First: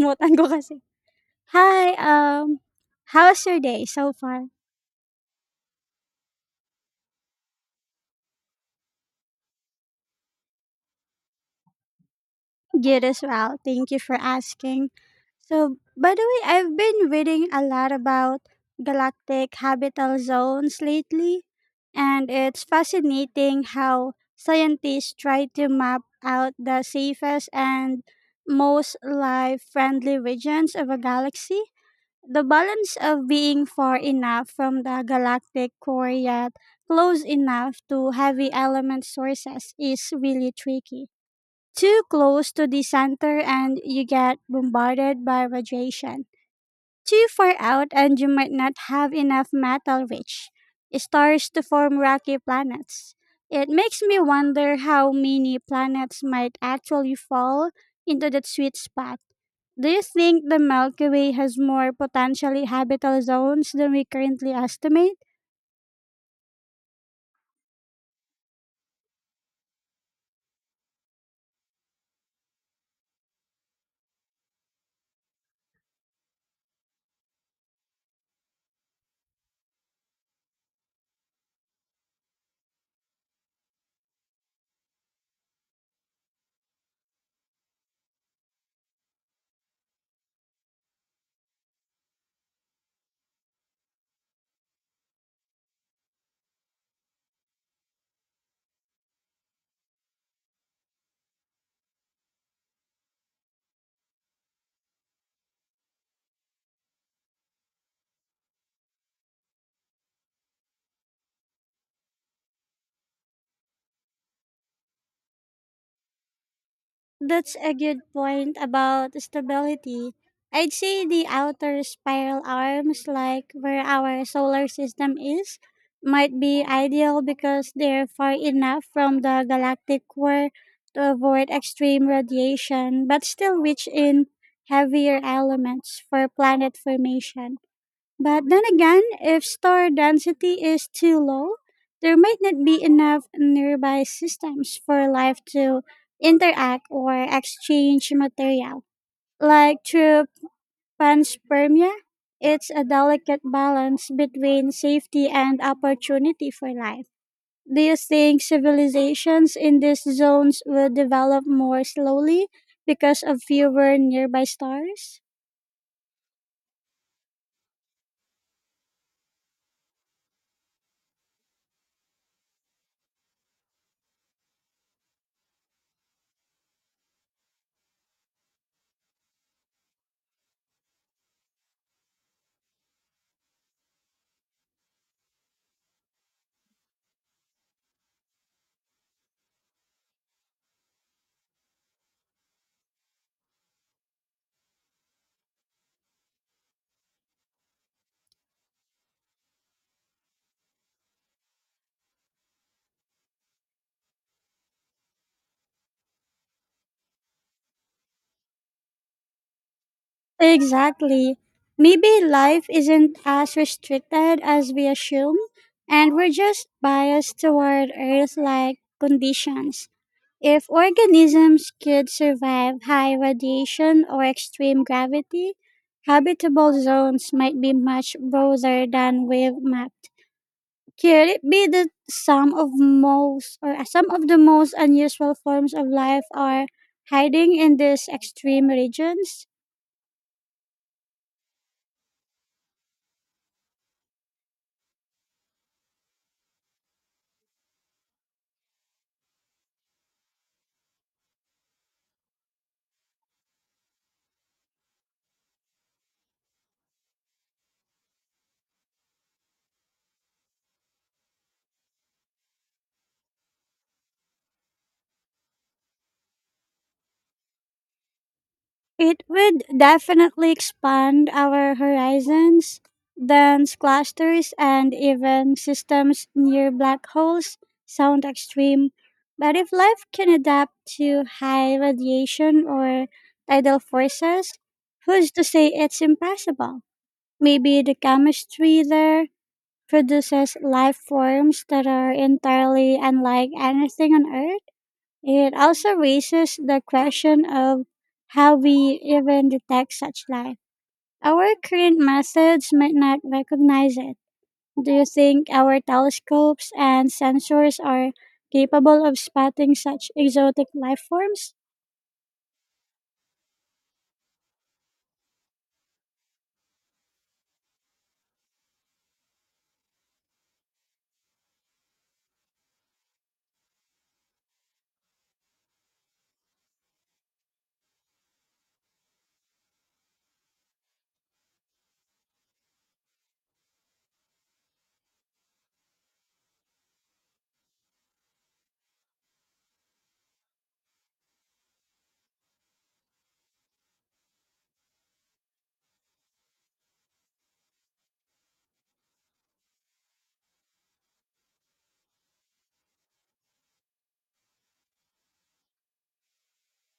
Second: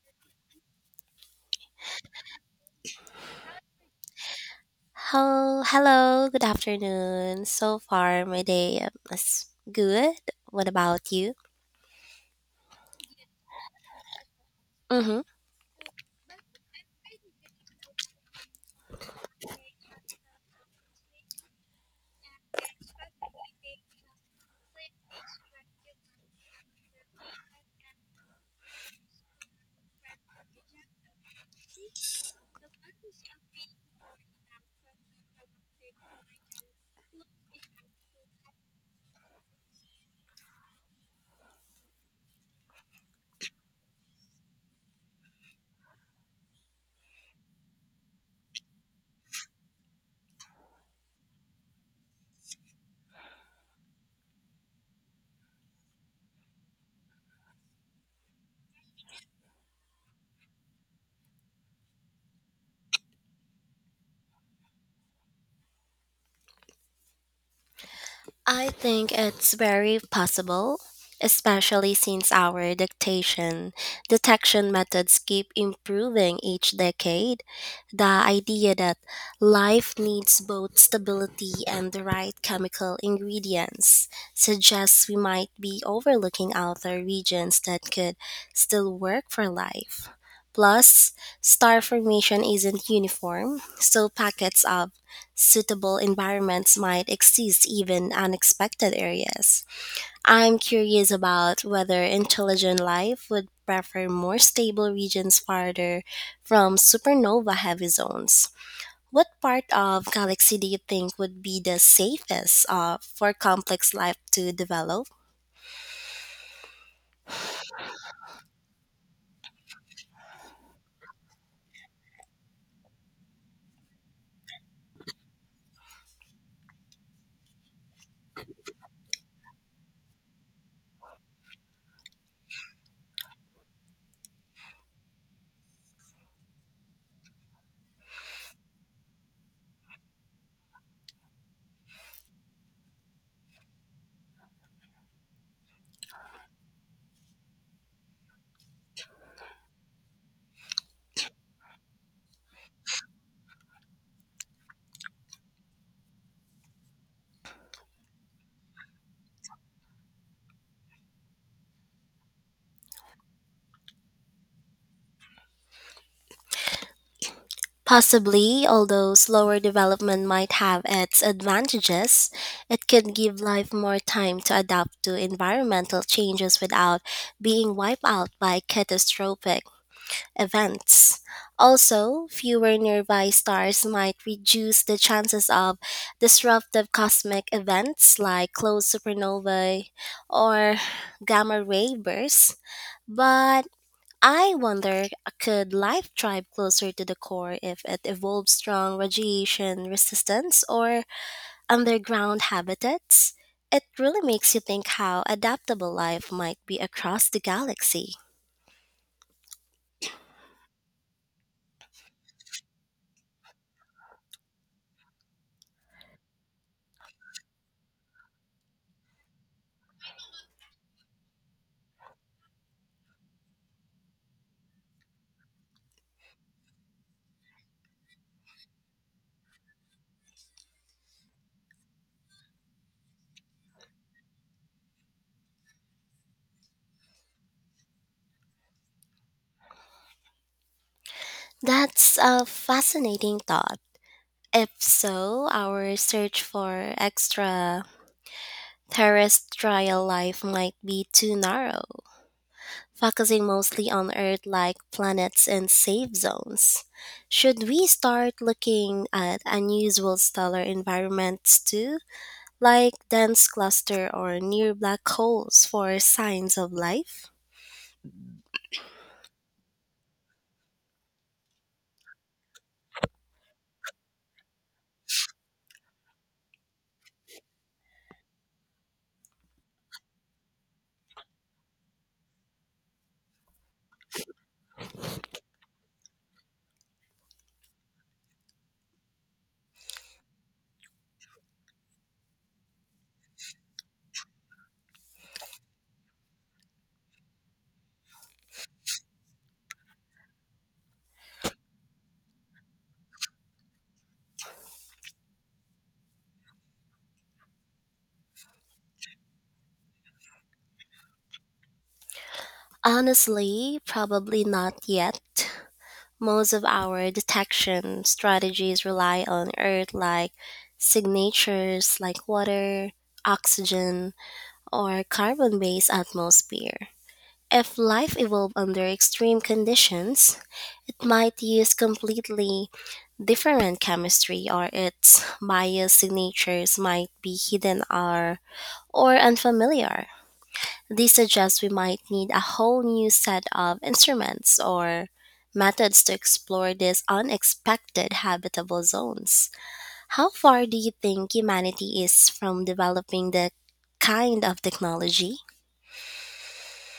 Kalimutan ko kasi. Hi, um, How's your day so far? Hello, hello, good afternoon. So far, my day is good. What about you? Good as well. Thank you for asking. Mm-hmm. So, by the way, I've been reading a lot about galactic habitable zones lately, and it's fascinating how scientists try to map out the safest and most life friendly regions of a galaxy. The balance of being far enough from the galactic core yet close enough to heavy element sources is really tricky. Too close to the center and you get bombarded by radiation too far out and you might not have enough metal rich stars to form rocky planets. It makes me wonder how many planets might actually fall into that sweet spot. Do you think the Milky Way has more potentially habitable zones than we currently estimate? I think it's very possible, especially since our dictation detection methods keep improving each decade. The idea that life needs both stability and the right chemical ingredients suggests we might be overlooking other regions that could still work for life. Plus, star formation isn't uniform, so packets of suitable environments might exist even unexpected areas. I'm curious about whether intelligent life would prefer more stable regions farther from supernova heavy zones. What part of galaxy do you think would be the safest for complex life to develop? That's a good point about stability. I'd say the outer spiral arms, like where our solar system is, might be ideal because they're far enough from the galactic core to avoid extreme radiation, but still rich in heavier elements for planet formation. But then again, if star density is too low, there might not be enough nearby systems for life to interact or exchange material. Like through panspermia, it's a delicate balance between safety and opportunity for life. Do you think civilizations in these zones will develop more slowly because of fewer nearby stars? Possibly, although slower development might have its advantages, it can give life more time to adapt to environmental changes without being wiped out by catastrophic events. Also, fewer nearby stars might reduce the chances of disruptive cosmic events like closed supernovae or gamma ray bursts, but I wonder, could life thrive closer to the core if it evolved strong radiation resistance or underground habitats? It really makes you think how adaptable life might be across the galaxy. Exactly. Maybe life isn't as restricted as we assume, and we're just biased toward Earth like conditions. If organisms could survive high radiation or extreme gravity, habitable zones might be much broader than we've mapped. Could it be that some of the most unusual forms of life are hiding in these extreme regions? That's a fascinating thought. If so, our search for extraterrestrial life might be too narrow, focusing mostly on Earth like planets and safe zones. Should we start looking at unusual stellar environments too, like dense cluster or near black holes for signs of life? It would definitely expand our horizons, dense clusters, and even systems near black holes sound extreme. But if life can adapt to high radiation or tidal forces, who's to say it's impossible? Maybe the chemistry there produces life forms that are entirely unlike anything on Earth? It also raises the question of how we even detect such life. Our current methods might not recognize it. Do you think our telescopes and sensors are capable of spotting such exotic life forms? Honestly, probably not yet. Most of our detection strategies rely on Earth like signatures like water, oxygen, or carbon based atmosphere. If life evolved under extreme conditions, it might use completely different chemistry or its bias signatures might be hidden or unfamiliar. This suggests we might need a whole new set of instruments or methods to explore these unexpected habitable zones. How far do you think humanity is from developing the kind of technology?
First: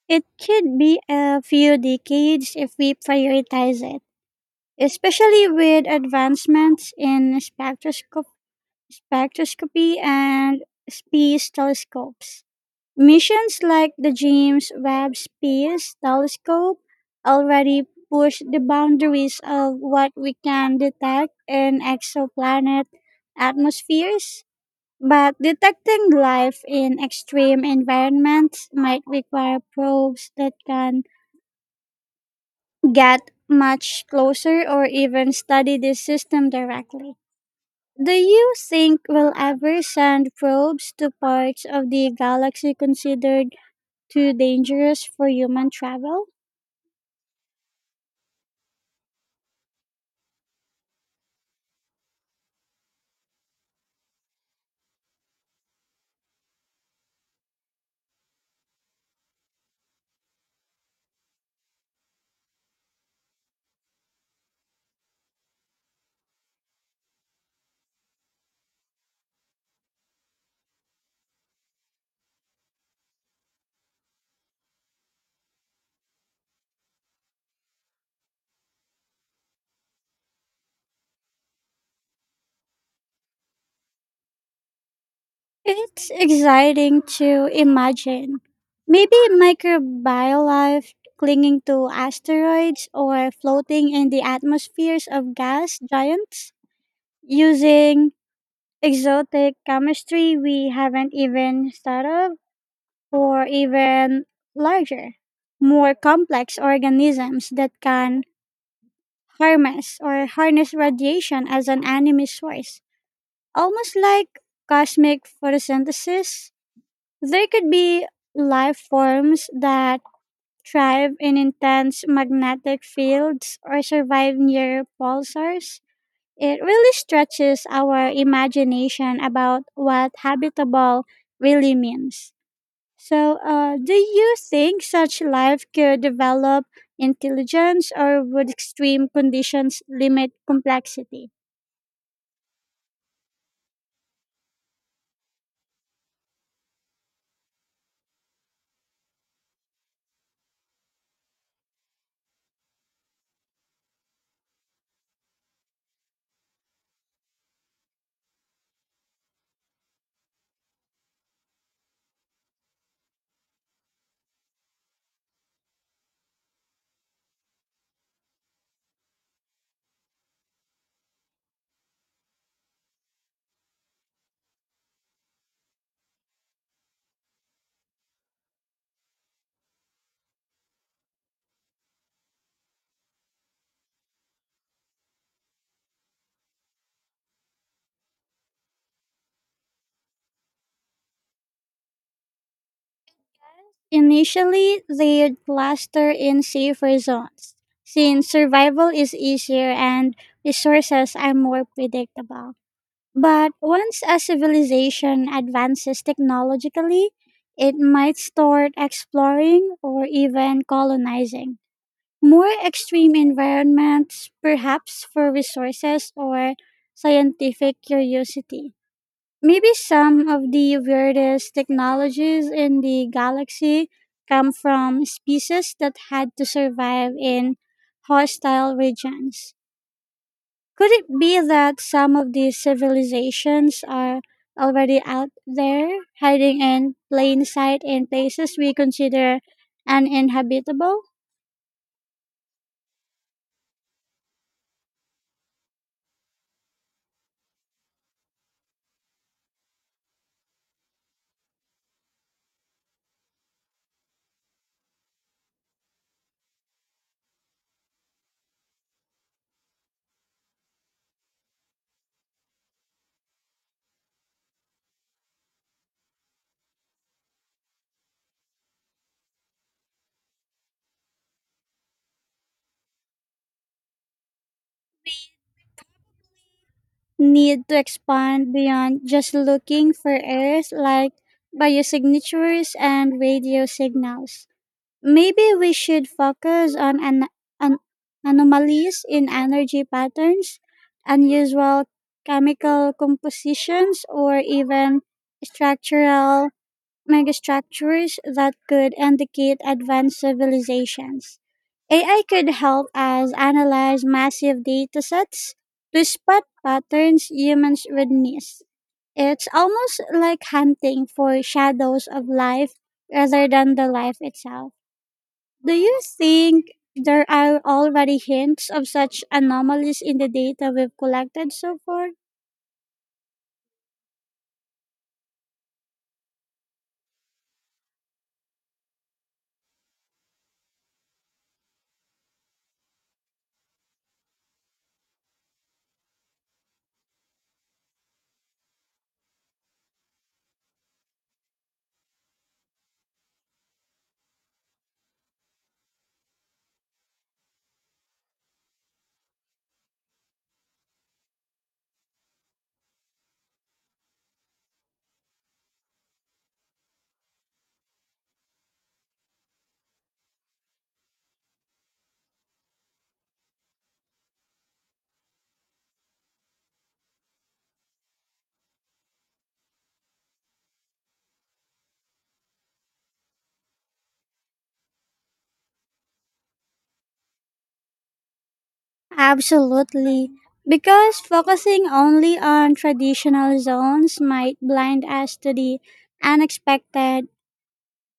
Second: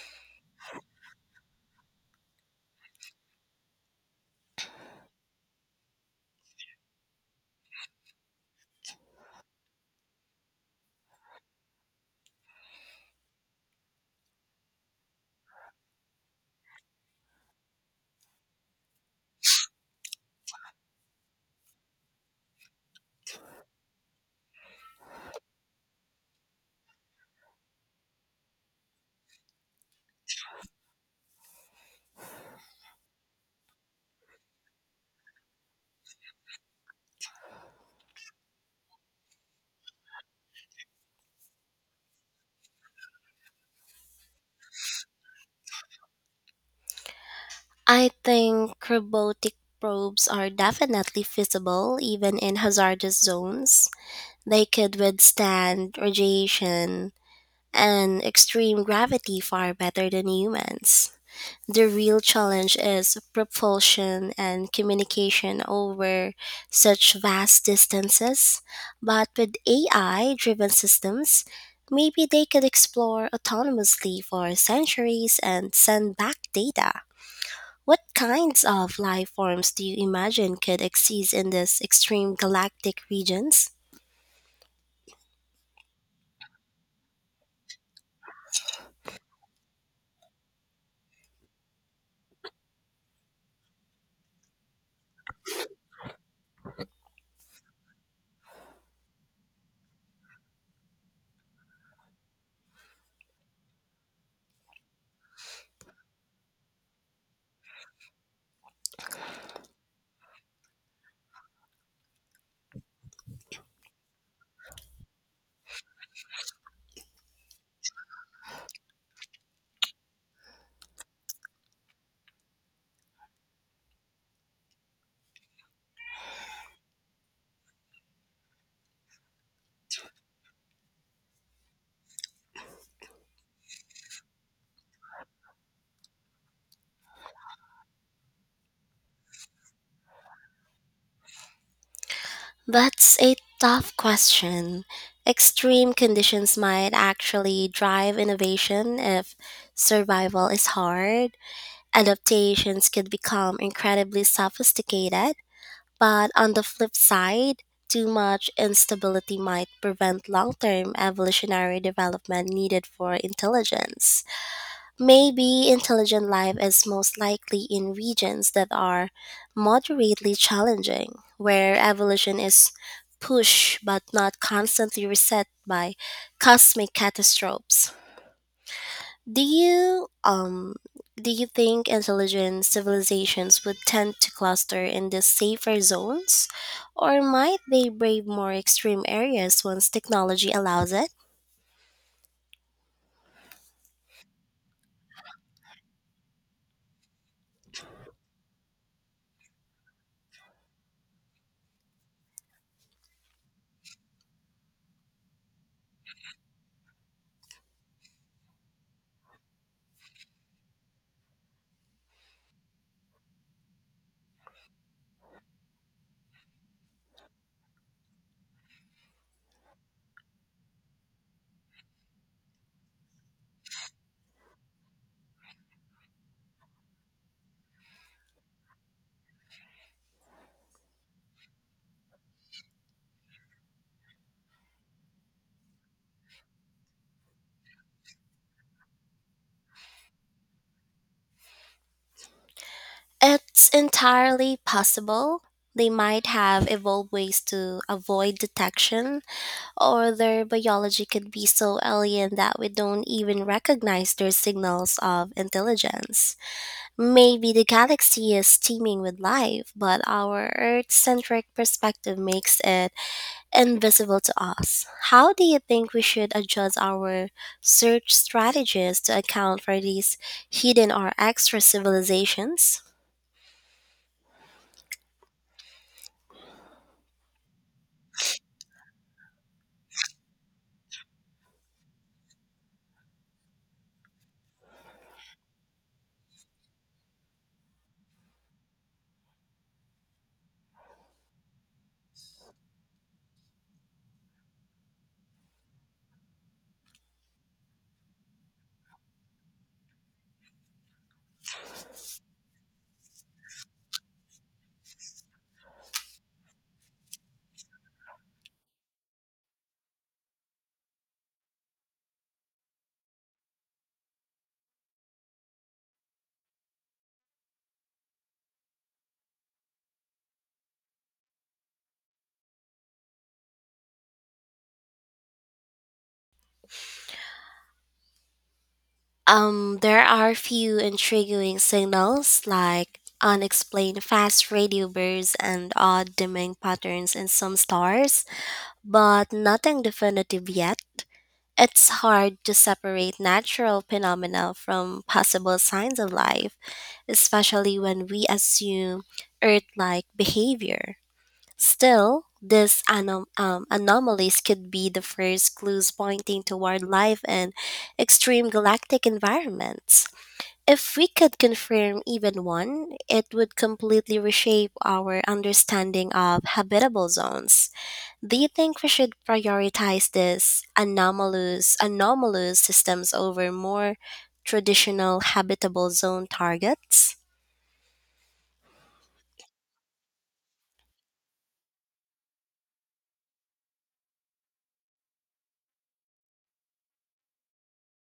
It could be a few decades if we prioritize it, especially with advancements in spectroscopy and space telescopes. Missions like the James Webb Space Telescope already push the boundaries of what we can detect in exoplanet atmospheres, but detecting life in extreme environments might require probes that can get much closer or even study the system directly. Do you think we'll ever send probes to parts of the galaxy considered too dangerous for human travel? I think robotic probes are definitely feasible even in hazardous zones. They could withstand radiation and extreme gravity far better than humans. The real challenge is propulsion and communication over such vast distances. But with AI driven systems, maybe they could explore autonomously for centuries and send back data. What kinds of life forms do you imagine could exist in these extreme galactic regions? It's exciting to imagine. Maybe microbiolife clinging to asteroids or floating in the atmospheres of gas giants using exotic chemistry we haven't even thought of, or even larger, more complex organisms that can harness radiation as an enemy source. Almost like cosmic photosynthesis, there could be life forms that thrive in intense magnetic fields or survive near pulsars. It really stretches our imagination about what habitable really means. So, do you think such life could develop intelligence or would extreme conditions limit complexity? That's a tough question. Extreme conditions might actually drive innovation if survival is hard. Adaptations could become incredibly sophisticated, but on the flip side, too much instability might prevent long term evolutionary development needed for intelligence. Maybe intelligent life is most likely in regions that are moderately challenging, where evolution is pushed but not constantly reset by cosmic catastrophes. Do you um do you think intelligent civilizations would tend to cluster in the safer zones, or might they brave more extreme areas once technology allows it? Initially, they'd cluster in safer zones, since survival is easier and resources are more predictable. But once a civilization advances technologically, it might start exploring or even colonizing more extreme environments, perhaps for resources or scientific curiosity. Maybe some of the weirdest technologies in the galaxy come from species that had to survive in hostile regions. Could it be that some of these civilizations are already out there, hiding in plain sight in places we consider uninhabitable? It's entirely possible. They might have evolved ways to avoid detection, or their biology could be so alien that we don't even recognize their signals of intelligence. Maybe the galaxy is teeming with life, but our Earth centric perspective makes it invisible to us. How do you think we should adjust our search strategies to account for these hidden or extra civilizations? Need to expand beyond just looking for Earth, like biosignatures and radio signals. Maybe we should focus on an anomalies in energy patterns, unusual chemical compositions, or even structural megastructures that could indicate advanced civilizations. AI could help us analyze massive datasets to spot patterns humans would miss. It's almost like hunting for shadows of life rather than the life itself. Do you think there are already hints of such anomalies in the data we've collected so far? There are a few intriguing signals like unexplained fast radio bursts and odd dimming patterns in some stars, but nothing definitive yet. It's hard to separate natural phenomena from possible signs of life, especially when we assume Earth like behavior. Still, these anomalies could be the first clues pointing toward life in extreme galactic environments. If we could confirm even one, it would completely reshape our understanding of habitable zones. Do you think we should prioritize these anomalous anomalous systems over more traditional habitable zone targets? Absolutely. Because focusing only on traditional zones might blind us to the unexpected.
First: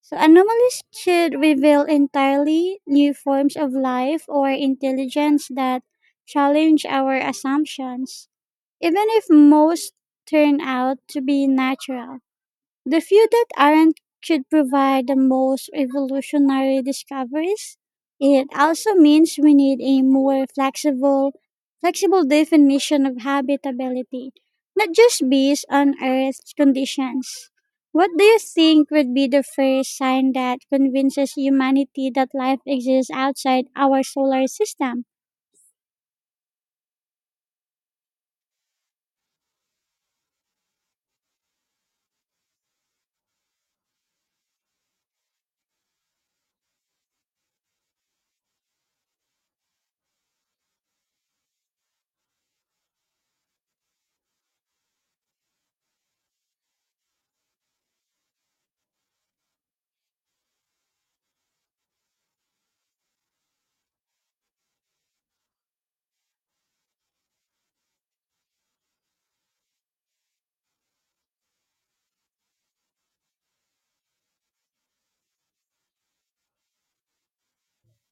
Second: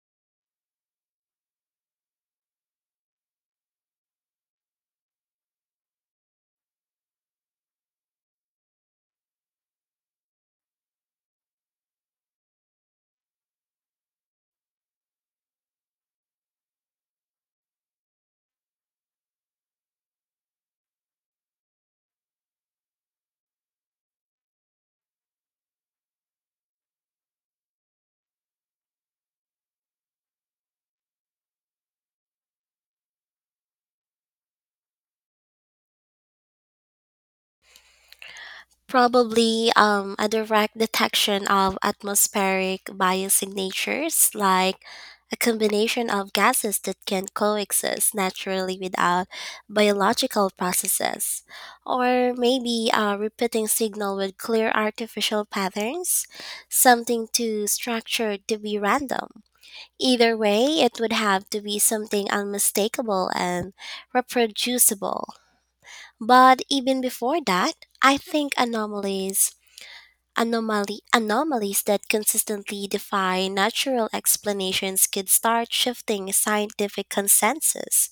So, anomalies should reveal entirely new forms of life or intelligence that challenge our assumptions, even if most turn out to be natural. The few that aren't should provide the most revolutionary discoveries. It also means we need a more flexible definition of habitability, not just based on Earth's conditions. What do you think would be the first sign that convinces humanity that life exists outside our solar system? Probably a direct detection of atmospheric biosignatures, like a combination of gases that can coexist naturally without biological processes, or maybe a repeating signal with clear artificial patterns, something too structured to be random. Either way, it would have to be something unmistakable and reproducible. But even before that, I think anomalies that consistently defy natural explanations could start shifting scientific consensus.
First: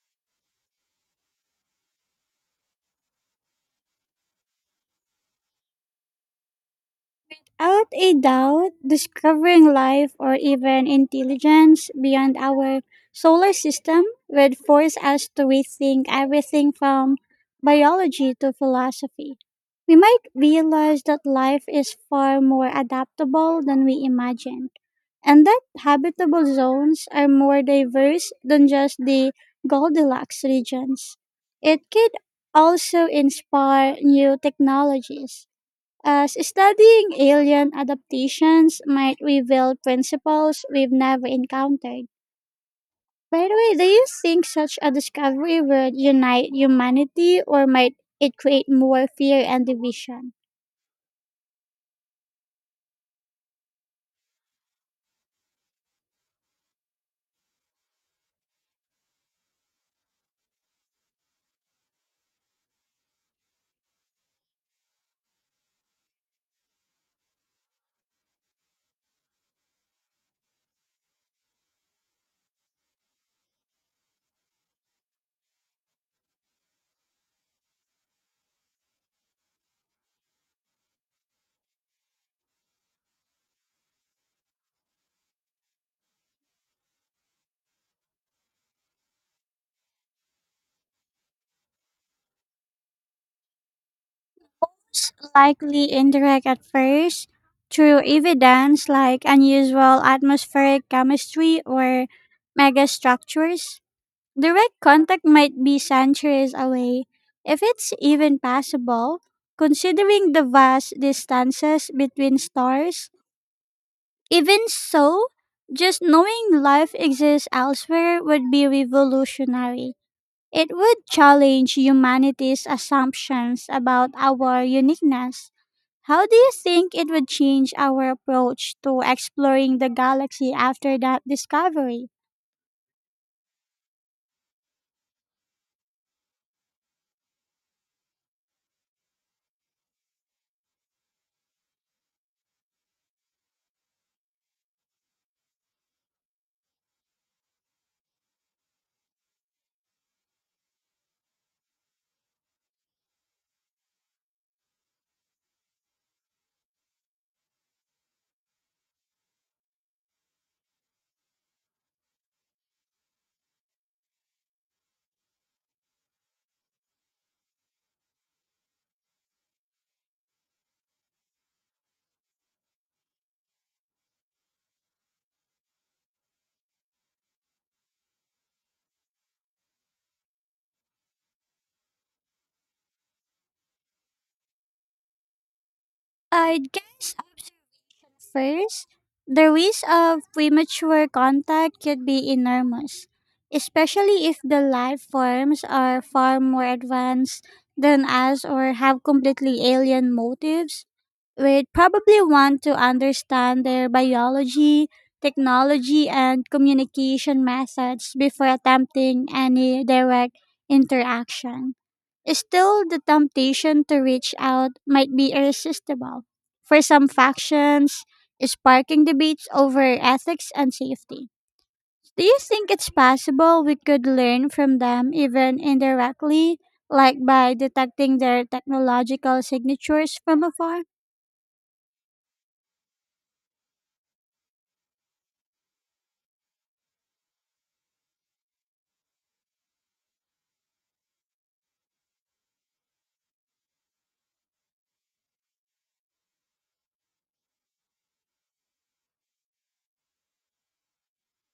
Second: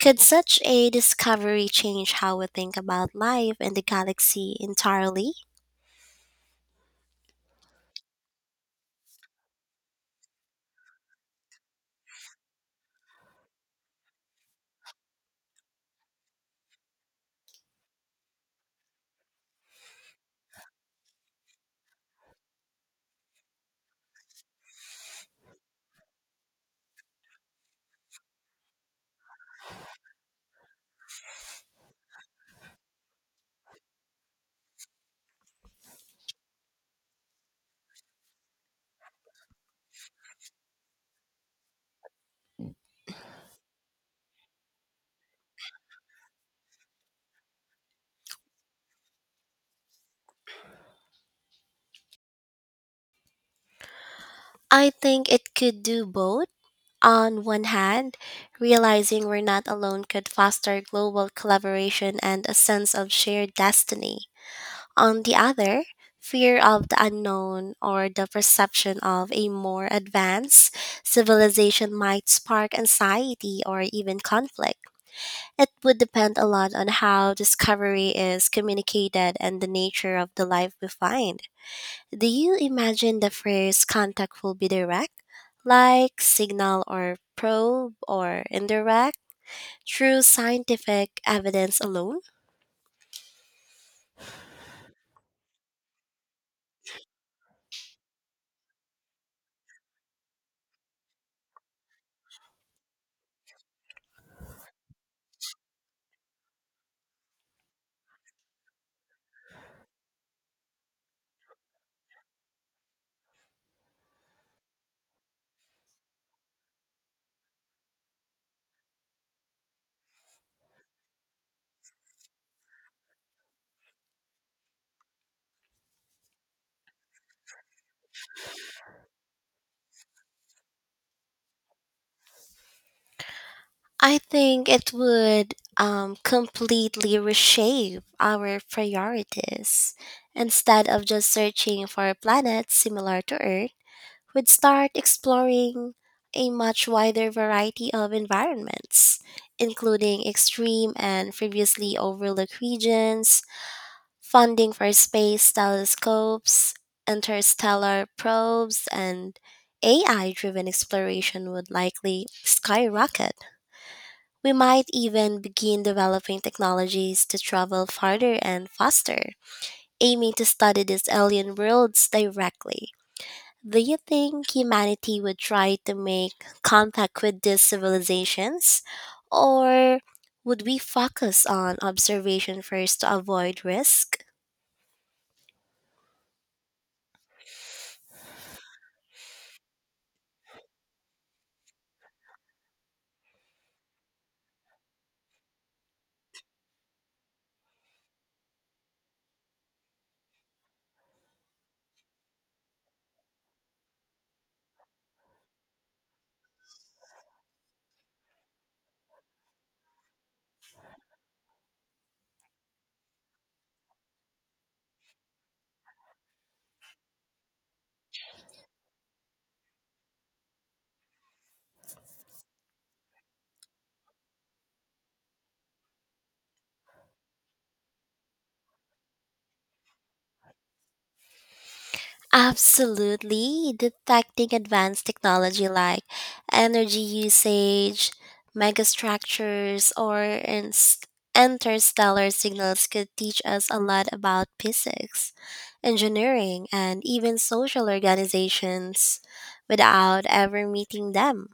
Could such a discovery change how we think about life and the galaxy entirely? Without a doubt, discovering life or even intelligence beyond our solar system would force us to rethink everything from biology to philosophy. We might realize that life is far more adaptable than we imagined, and that habitable zones are more diverse than just the Goldilocks regions. It could also inspire new technologies as studying alien adaptations might reveal principles we've never encountered. By the way, do you think such a discovery would unite humanity or might it create more fear and division? I think it could do both. On one hand, realizing we're not alone could foster global collaboration and a sense of shared destiny. On the other, fear of the unknown or the perception of a more advanced civilization might spark anxiety or even conflict. It would depend a lot on how discovery is communicated and the nature of the life we find. Do you imagine the first contact will be direct, like signal or probe, or indirect, through scientific evidence alone? It's likely indirect at first, through evidence like unusual atmospheric chemistry or megastructures. Direct contact might be centuries away, if it's even possible, considering the vast distances between stars. Even so, just knowing life exists elsewhere would be revolutionary. It would challenge humanity's assumptions about our uniqueness. How do you think it would change our approach to exploring the galaxy after that discovery? I think it would completely reshape our priorities. Instead of just searching for planets similar to Earth, we'd start exploring a much wider variety of environments, including extreme and previously overlooked regions, funding for space telescopes, interstellar probes, and AI driven exploration would likely skyrocket. We might even begin developing technologies to travel farther and faster, aiming to study these alien worlds directly. Do you think humanity would try to make contact with these civilizations? Or would we focus on observation first to avoid risk? I'd guess observation first. The risk of premature contact could be enormous, especially if the life forms are far more advanced than us or have completely alien motives. We'd probably want to understand their biology, technology, and communication methods before attempting any direct interaction. Still, the temptation to reach out might be irresistible. For some factions, sparking debates over ethics and safety. Do you think it's possible we could learn from them even indirectly, like by detecting their technological signatures from afar? Absolutely. Detecting advanced technology like energy usage, megastructures, or interstellar signals could teach us a lot about physics, engineering, and even social organizations without ever meeting them.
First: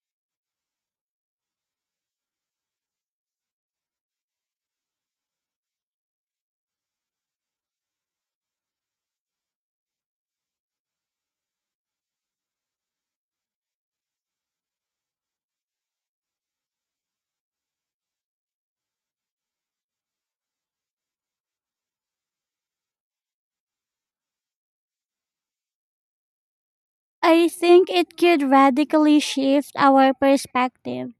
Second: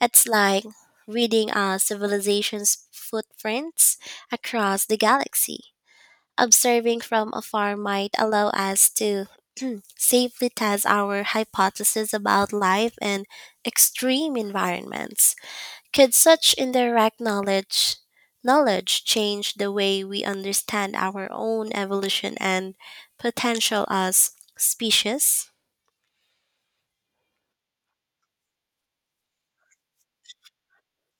It's like reading a civilization's footprints across the galaxy. Observing from afar might allow us to safely test our hypotheses about life and extreme environments. Could such indirect knowledge change the way we understand our own evolution and potential as species? I think it could radically shift our perspective.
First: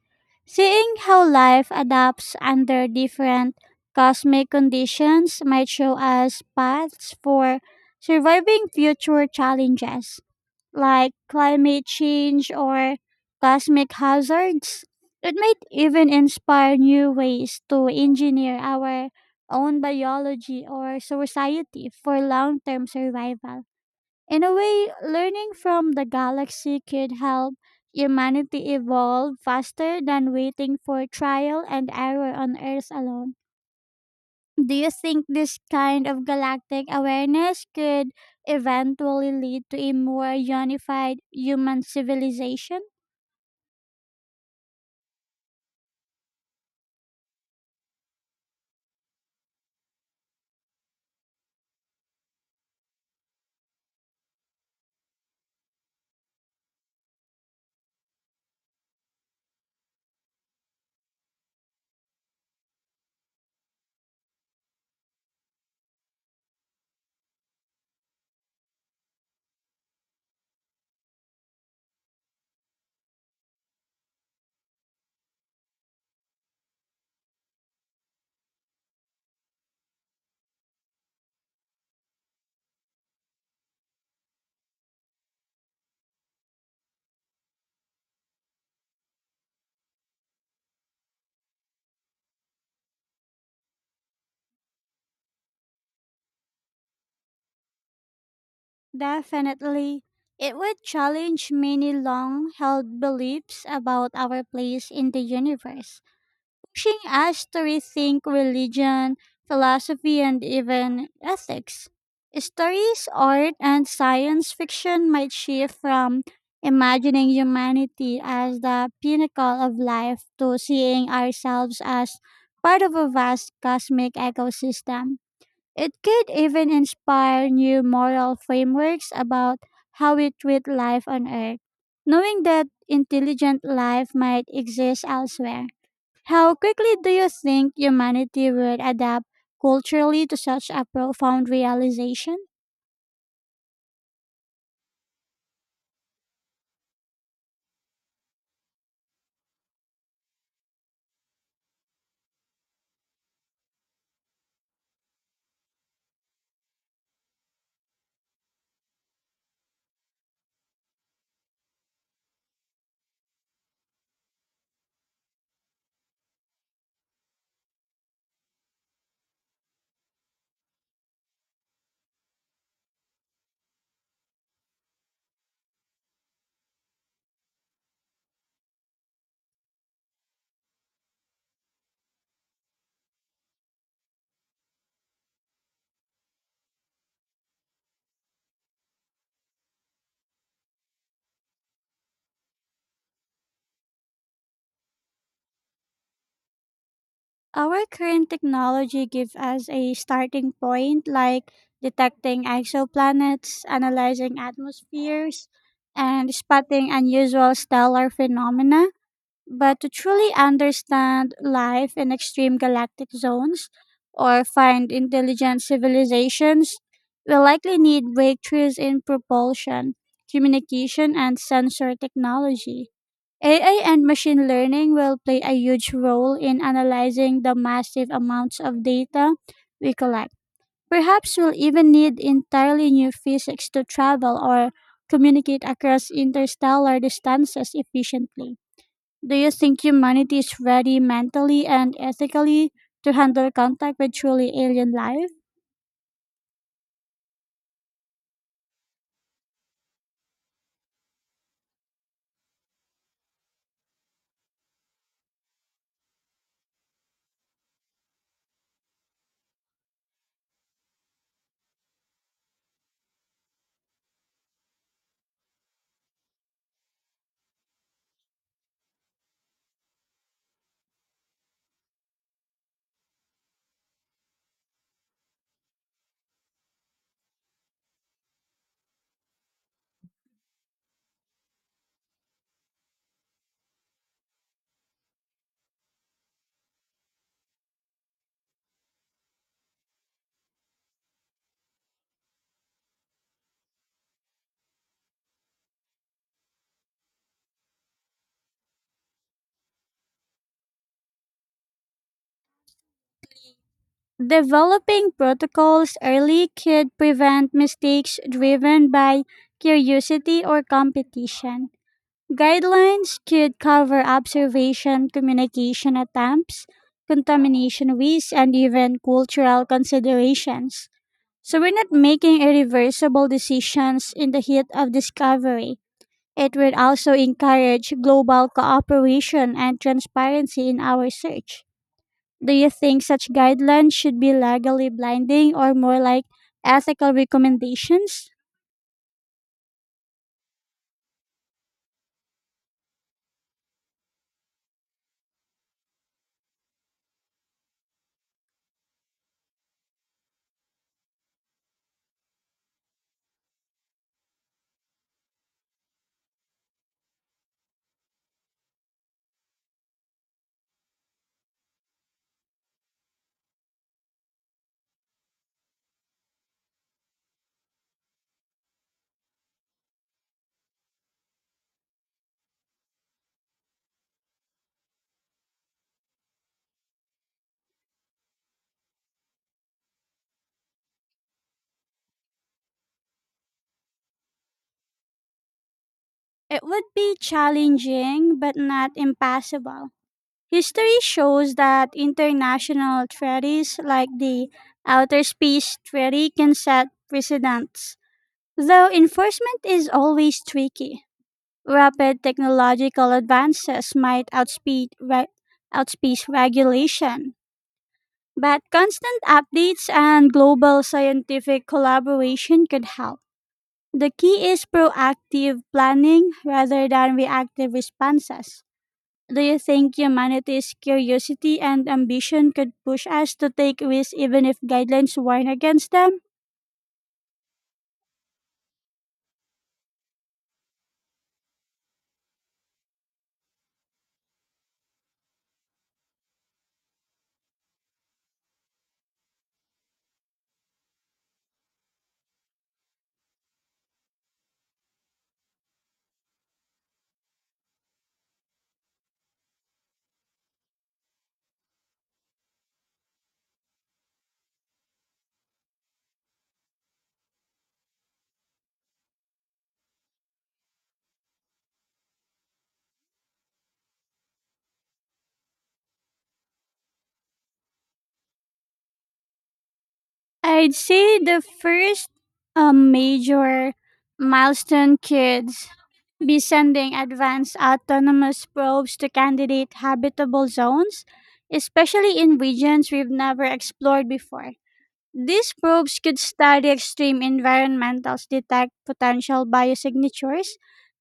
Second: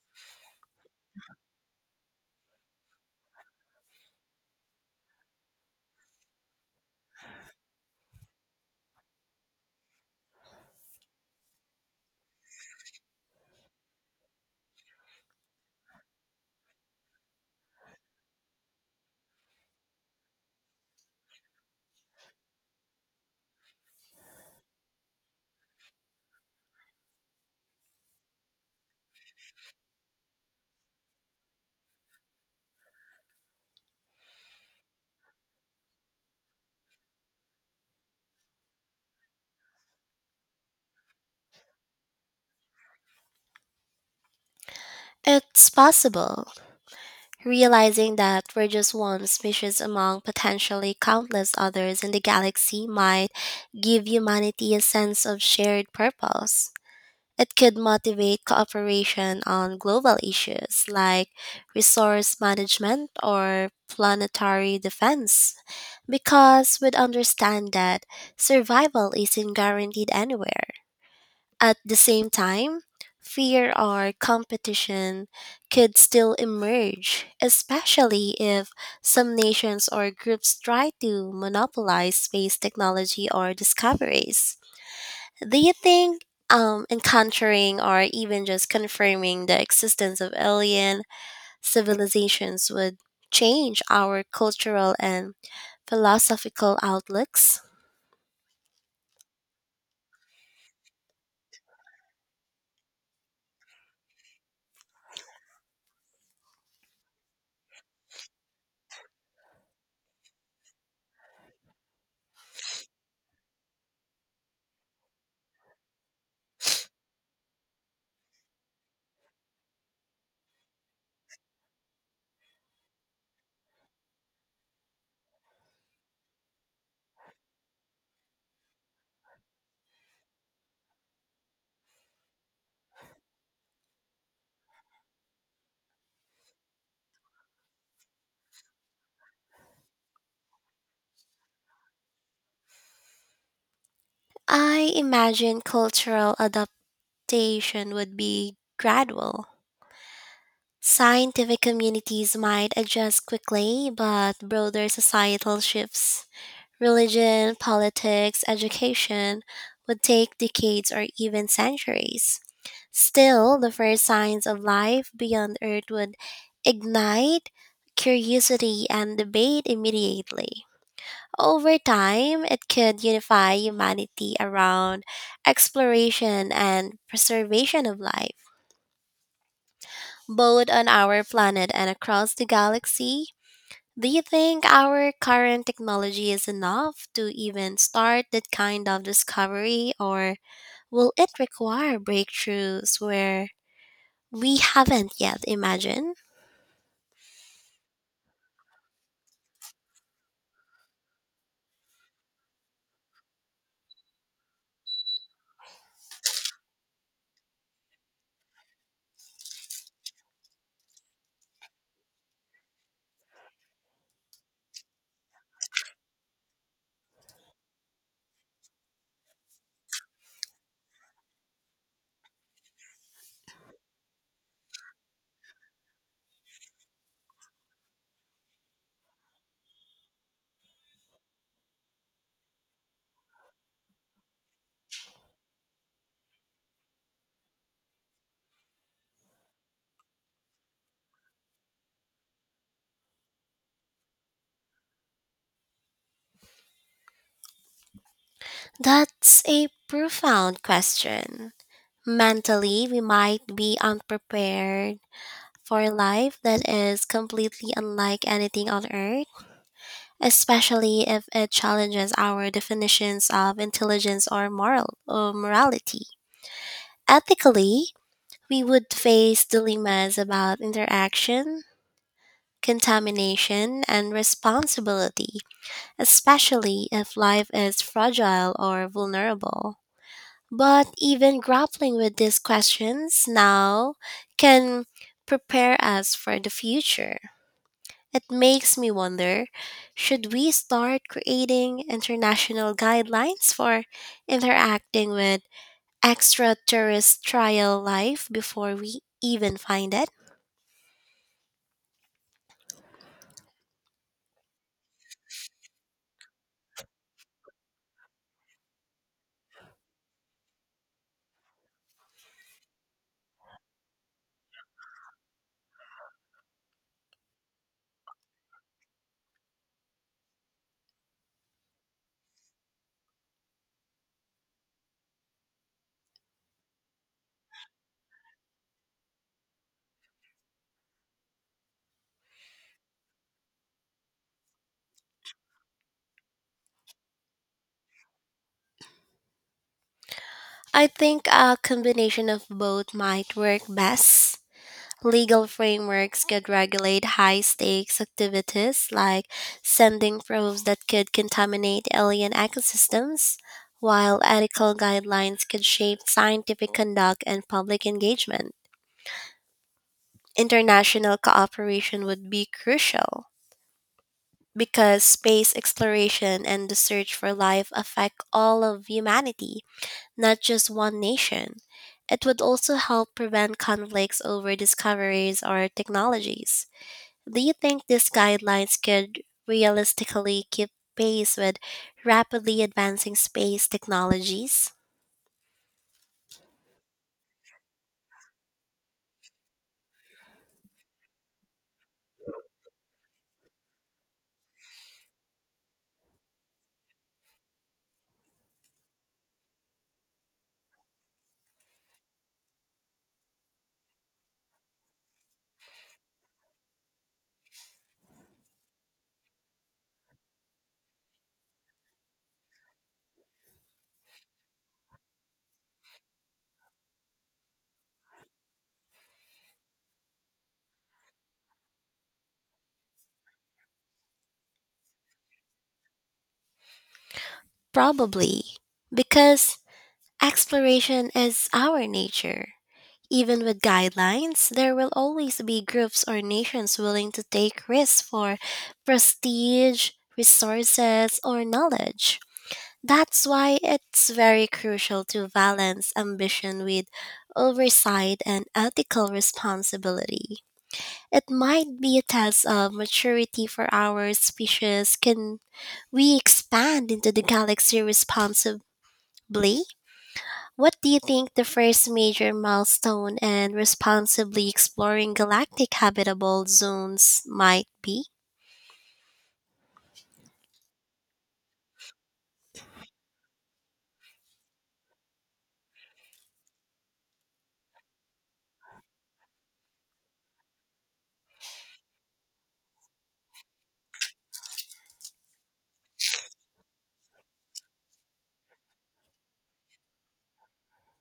Seeing how life adapts under different cosmic conditions might show us paths for surviving future challenges like climate change or cosmic hazards. It might even inspire new ways to engineer our own biology or society for long term survival. In a way, learning from the galaxy could help humanity evolve faster than waiting for trial and error on Earth alone. Do you think this kind of galactic awareness could eventually lead to a more unified human civilization? It's possible. Realizing that we're just one species among potentially countless others in the galaxy might give humanity a sense of shared purpose. It could motivate cooperation on global issues like resource management or planetary defense, because we'd understand that survival isn't guaranteed anywhere. At the same time, fear or competition could still emerge, especially if some nations or groups try to monopolize space technology or discoveries. Do you think encountering or even just confirming the existence of alien civilizations would change our cultural and philosophical outlooks? Definitely. It would challenge many long held beliefs about our place in the universe pushing us to rethink religion, philosophy, and even ethics. Stories, art, and science fiction might shift from imagining humanity as the pinnacle of life to seeing ourselves as part of a vast cosmic ecosystem. It could even inspire new moral frameworks about how we treat life on Earth, knowing that intelligent life might exist elsewhere. How quickly do you think humanity would adapt culturally to such a profound realization? I imagine cultural adaptation would be gradual. Scientific communities might adjust quickly, but broader societal shifts, religion, politics, education, would take decades or even centuries. Still, the first signs of life beyond Earth would ignite curiosity and debate immediately. Over time, it could unify humanity around exploration and preservation of life, both on our planet and across the galaxy. Do you think our current technology is enough to even start that kind of discovery, or will it require breakthroughs where we haven't yet imagined? Our current technology gives us a starting point like detecting exoplanets, analyzing atmospheres, and spotting unusual stellar phenomena. But to truly understand life in extreme galactic zones or find intelligent civilizations, we'll likely need breakthroughs in propulsion, communication, and sensor technology. AI and machine learning will play a huge role in analyzing the massive amounts of data we collect. Perhaps we'll even need entirely new physics to travel or communicate across interstellar distances efficiently. Do you think humanity is ready mentally and ethically to handle contact with truly alien life? That's a profound question. Mentally, we might be unprepared for life that is completely unlike anything on earth, especially if it challenges our definitions of intelligence or moral or morality. Ethically, we would face dilemmas about interaction, contamination, and responsibility, especially if life is fragile or vulnerable. But even grappling with these questions now can prepare us for the future. It makes me wonder, should we start creating international guidelines for interacting with extraterrestrial life before we even find it? Developing protocols early could prevent mistakes driven by curiosity or competition. Guidelines could cover observation, communication attempts, contamination risks, and even cultural considerations. So we're not making irreversible decisions in the heat of discovery. It will also encourage global cooperation and transparency in our search. Do you think such guidelines should be legally blinding or more like ethical recommendations? I think a combination of both might work best. Legal frameworks could regulate high stakes activities like sending probes that could contaminate alien ecosystems, while ethical guidelines could shape scientific conduct and public engagement. International cooperation would be crucial because space exploration and the search for life affect all of humanity, not just one nation. It would also help prevent conflicts over discoveries or technologies. Do you think these guidelines could realistically keep pace with rapidly advancing space technologies? It would be challenging but not impossible. History shows that international treaties like the Outer Space Treaty can set precedents, though enforcement is always tricky. Rapid technological advances might outpace regulation, but constant updates and global scientific collaboration could help. The key is proactive planning rather than reactive responses. Do you think humanity's curiosity and ambition could push us to take risks even if guidelines warn against them? Probably, because exploration is our nature. Even with guidelines, there will always be groups or nations willing to take risks for prestige, resources, or knowledge. That's why it's very crucial to balance ambition with oversight and ethical responsibility. It might be a test of maturity for our species. Can we expand into the galaxy responsibly? What do you think the first major milestone in responsibly exploring galactic habitable zones might be? I'd say the first major milestone could be sending advanced autonomous probes to candidate habitable zones, especially in regions we've never explored before. These probes could study extreme environments, detect potential biosignatures,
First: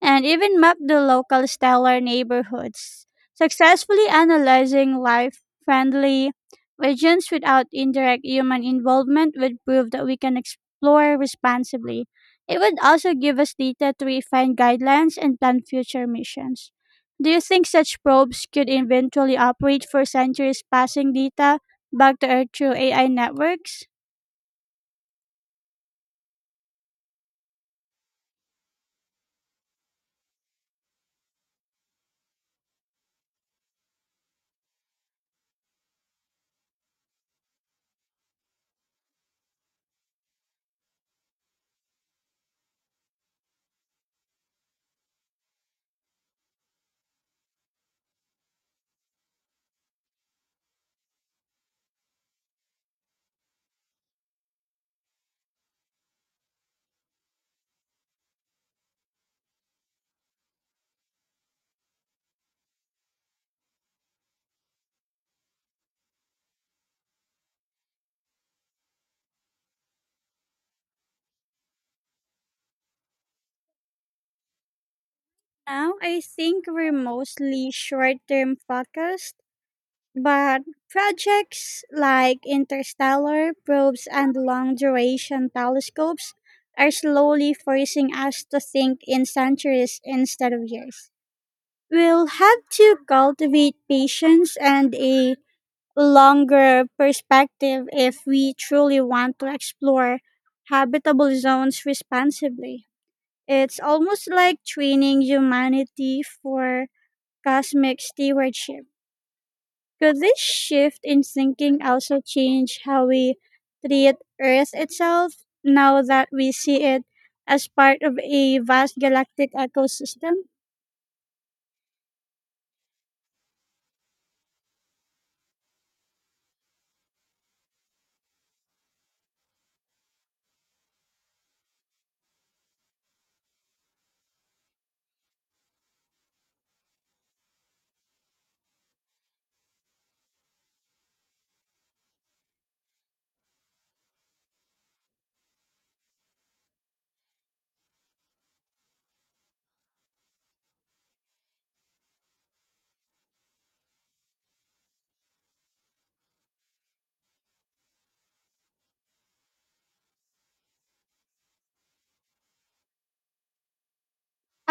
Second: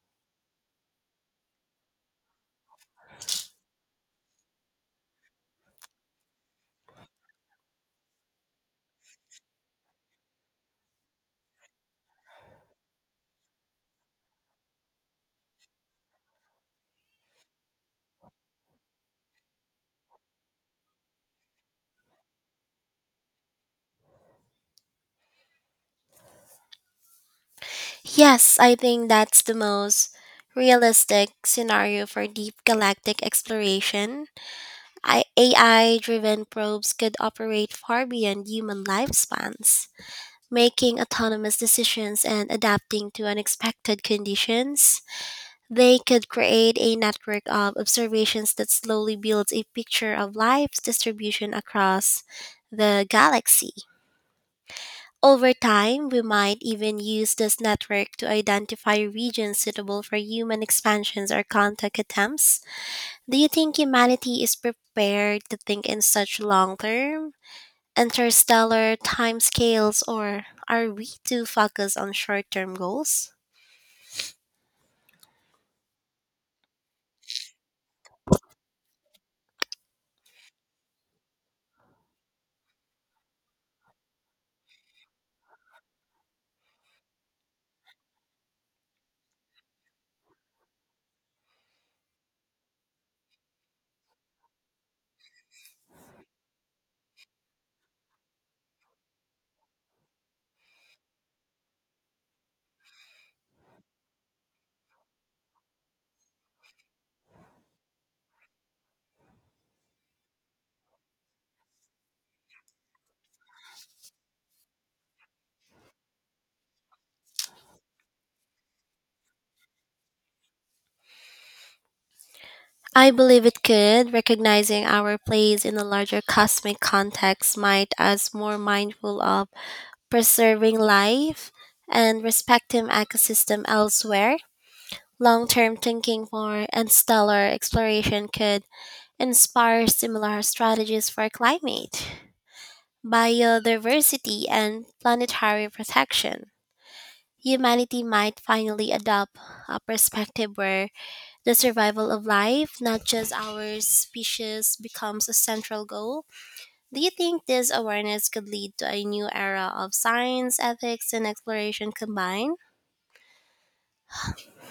and even map the local stellar neighborhoods, successfully analyzing life friendly regions without indirect human involvement would prove that we can explore responsibly. It would also give us data to refine guidelines and plan future missions. Do you think such probes could eventually operate for centuries, passing data back to Earth through AI networks? Yes, I think that's the most realistic scenario for deep galactic exploration. AI driven probes could operate far beyond human lifespans, making autonomous decisions and adapting to unexpected conditions. They could create a network of observations that slowly builds a picture of life's distribution across the galaxy. Over time, we might even use this network to identify regions suitable for human expansions or contact attempts. Do you think humanity is prepared to think in such long term interstellar timescales, or are we too focused on short term goals? Now I think we're mostly short term focused, but projects like interstellar probes and long duration telescopes are slowly forcing us to think in centuries instead of years. We'll have to cultivate patience and a longer perspective if we truly want to explore habitable zones responsibly. It's almost like training humanity for cosmic stewardship. Could this shift in thinking also change how we treat Earth itself now that we see it as part of a vast galactic ecosystem? I believe it could. Recognizing our place in a larger cosmic context might us more mindful of preserving life and respecting ecosystem elsewhere. Long-term thinking for and stellar exploration could inspire similar strategies for climate, biodiversity, and planetary protection. Humanity might finally adopt a perspective where the survival of life, not just our species, becomes a central goal. Do you think this awareness could lead to a new era of science, ethics, and exploration combined?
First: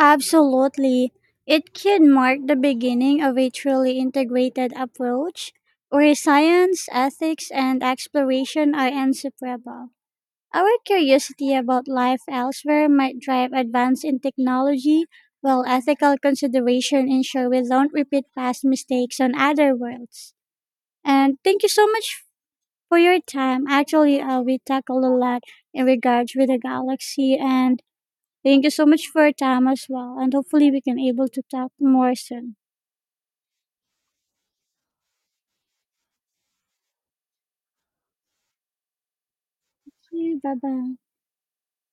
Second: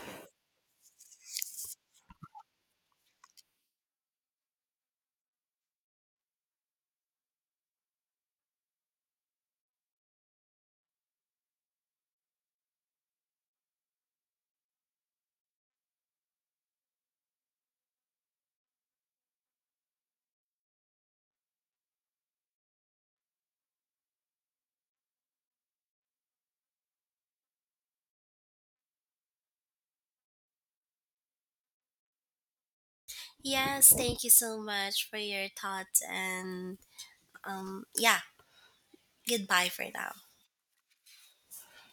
Absolutely. It can mark the beginning of a truly integrated approach where science, ethics, and exploration are inseparable. Our curiosity about life elsewhere might drive advance in technology, while ethical consideration ensure we don't repeat past mistakes on other worlds. And thank you so much for your time. Actually, we tackled a lot in regards with the galaxy, and thank you so much for your time as well. And hopefully, we can able to talk more soon. Yes, thank you so much for your thoughts, and yeah, goodbye for now. Bye bye.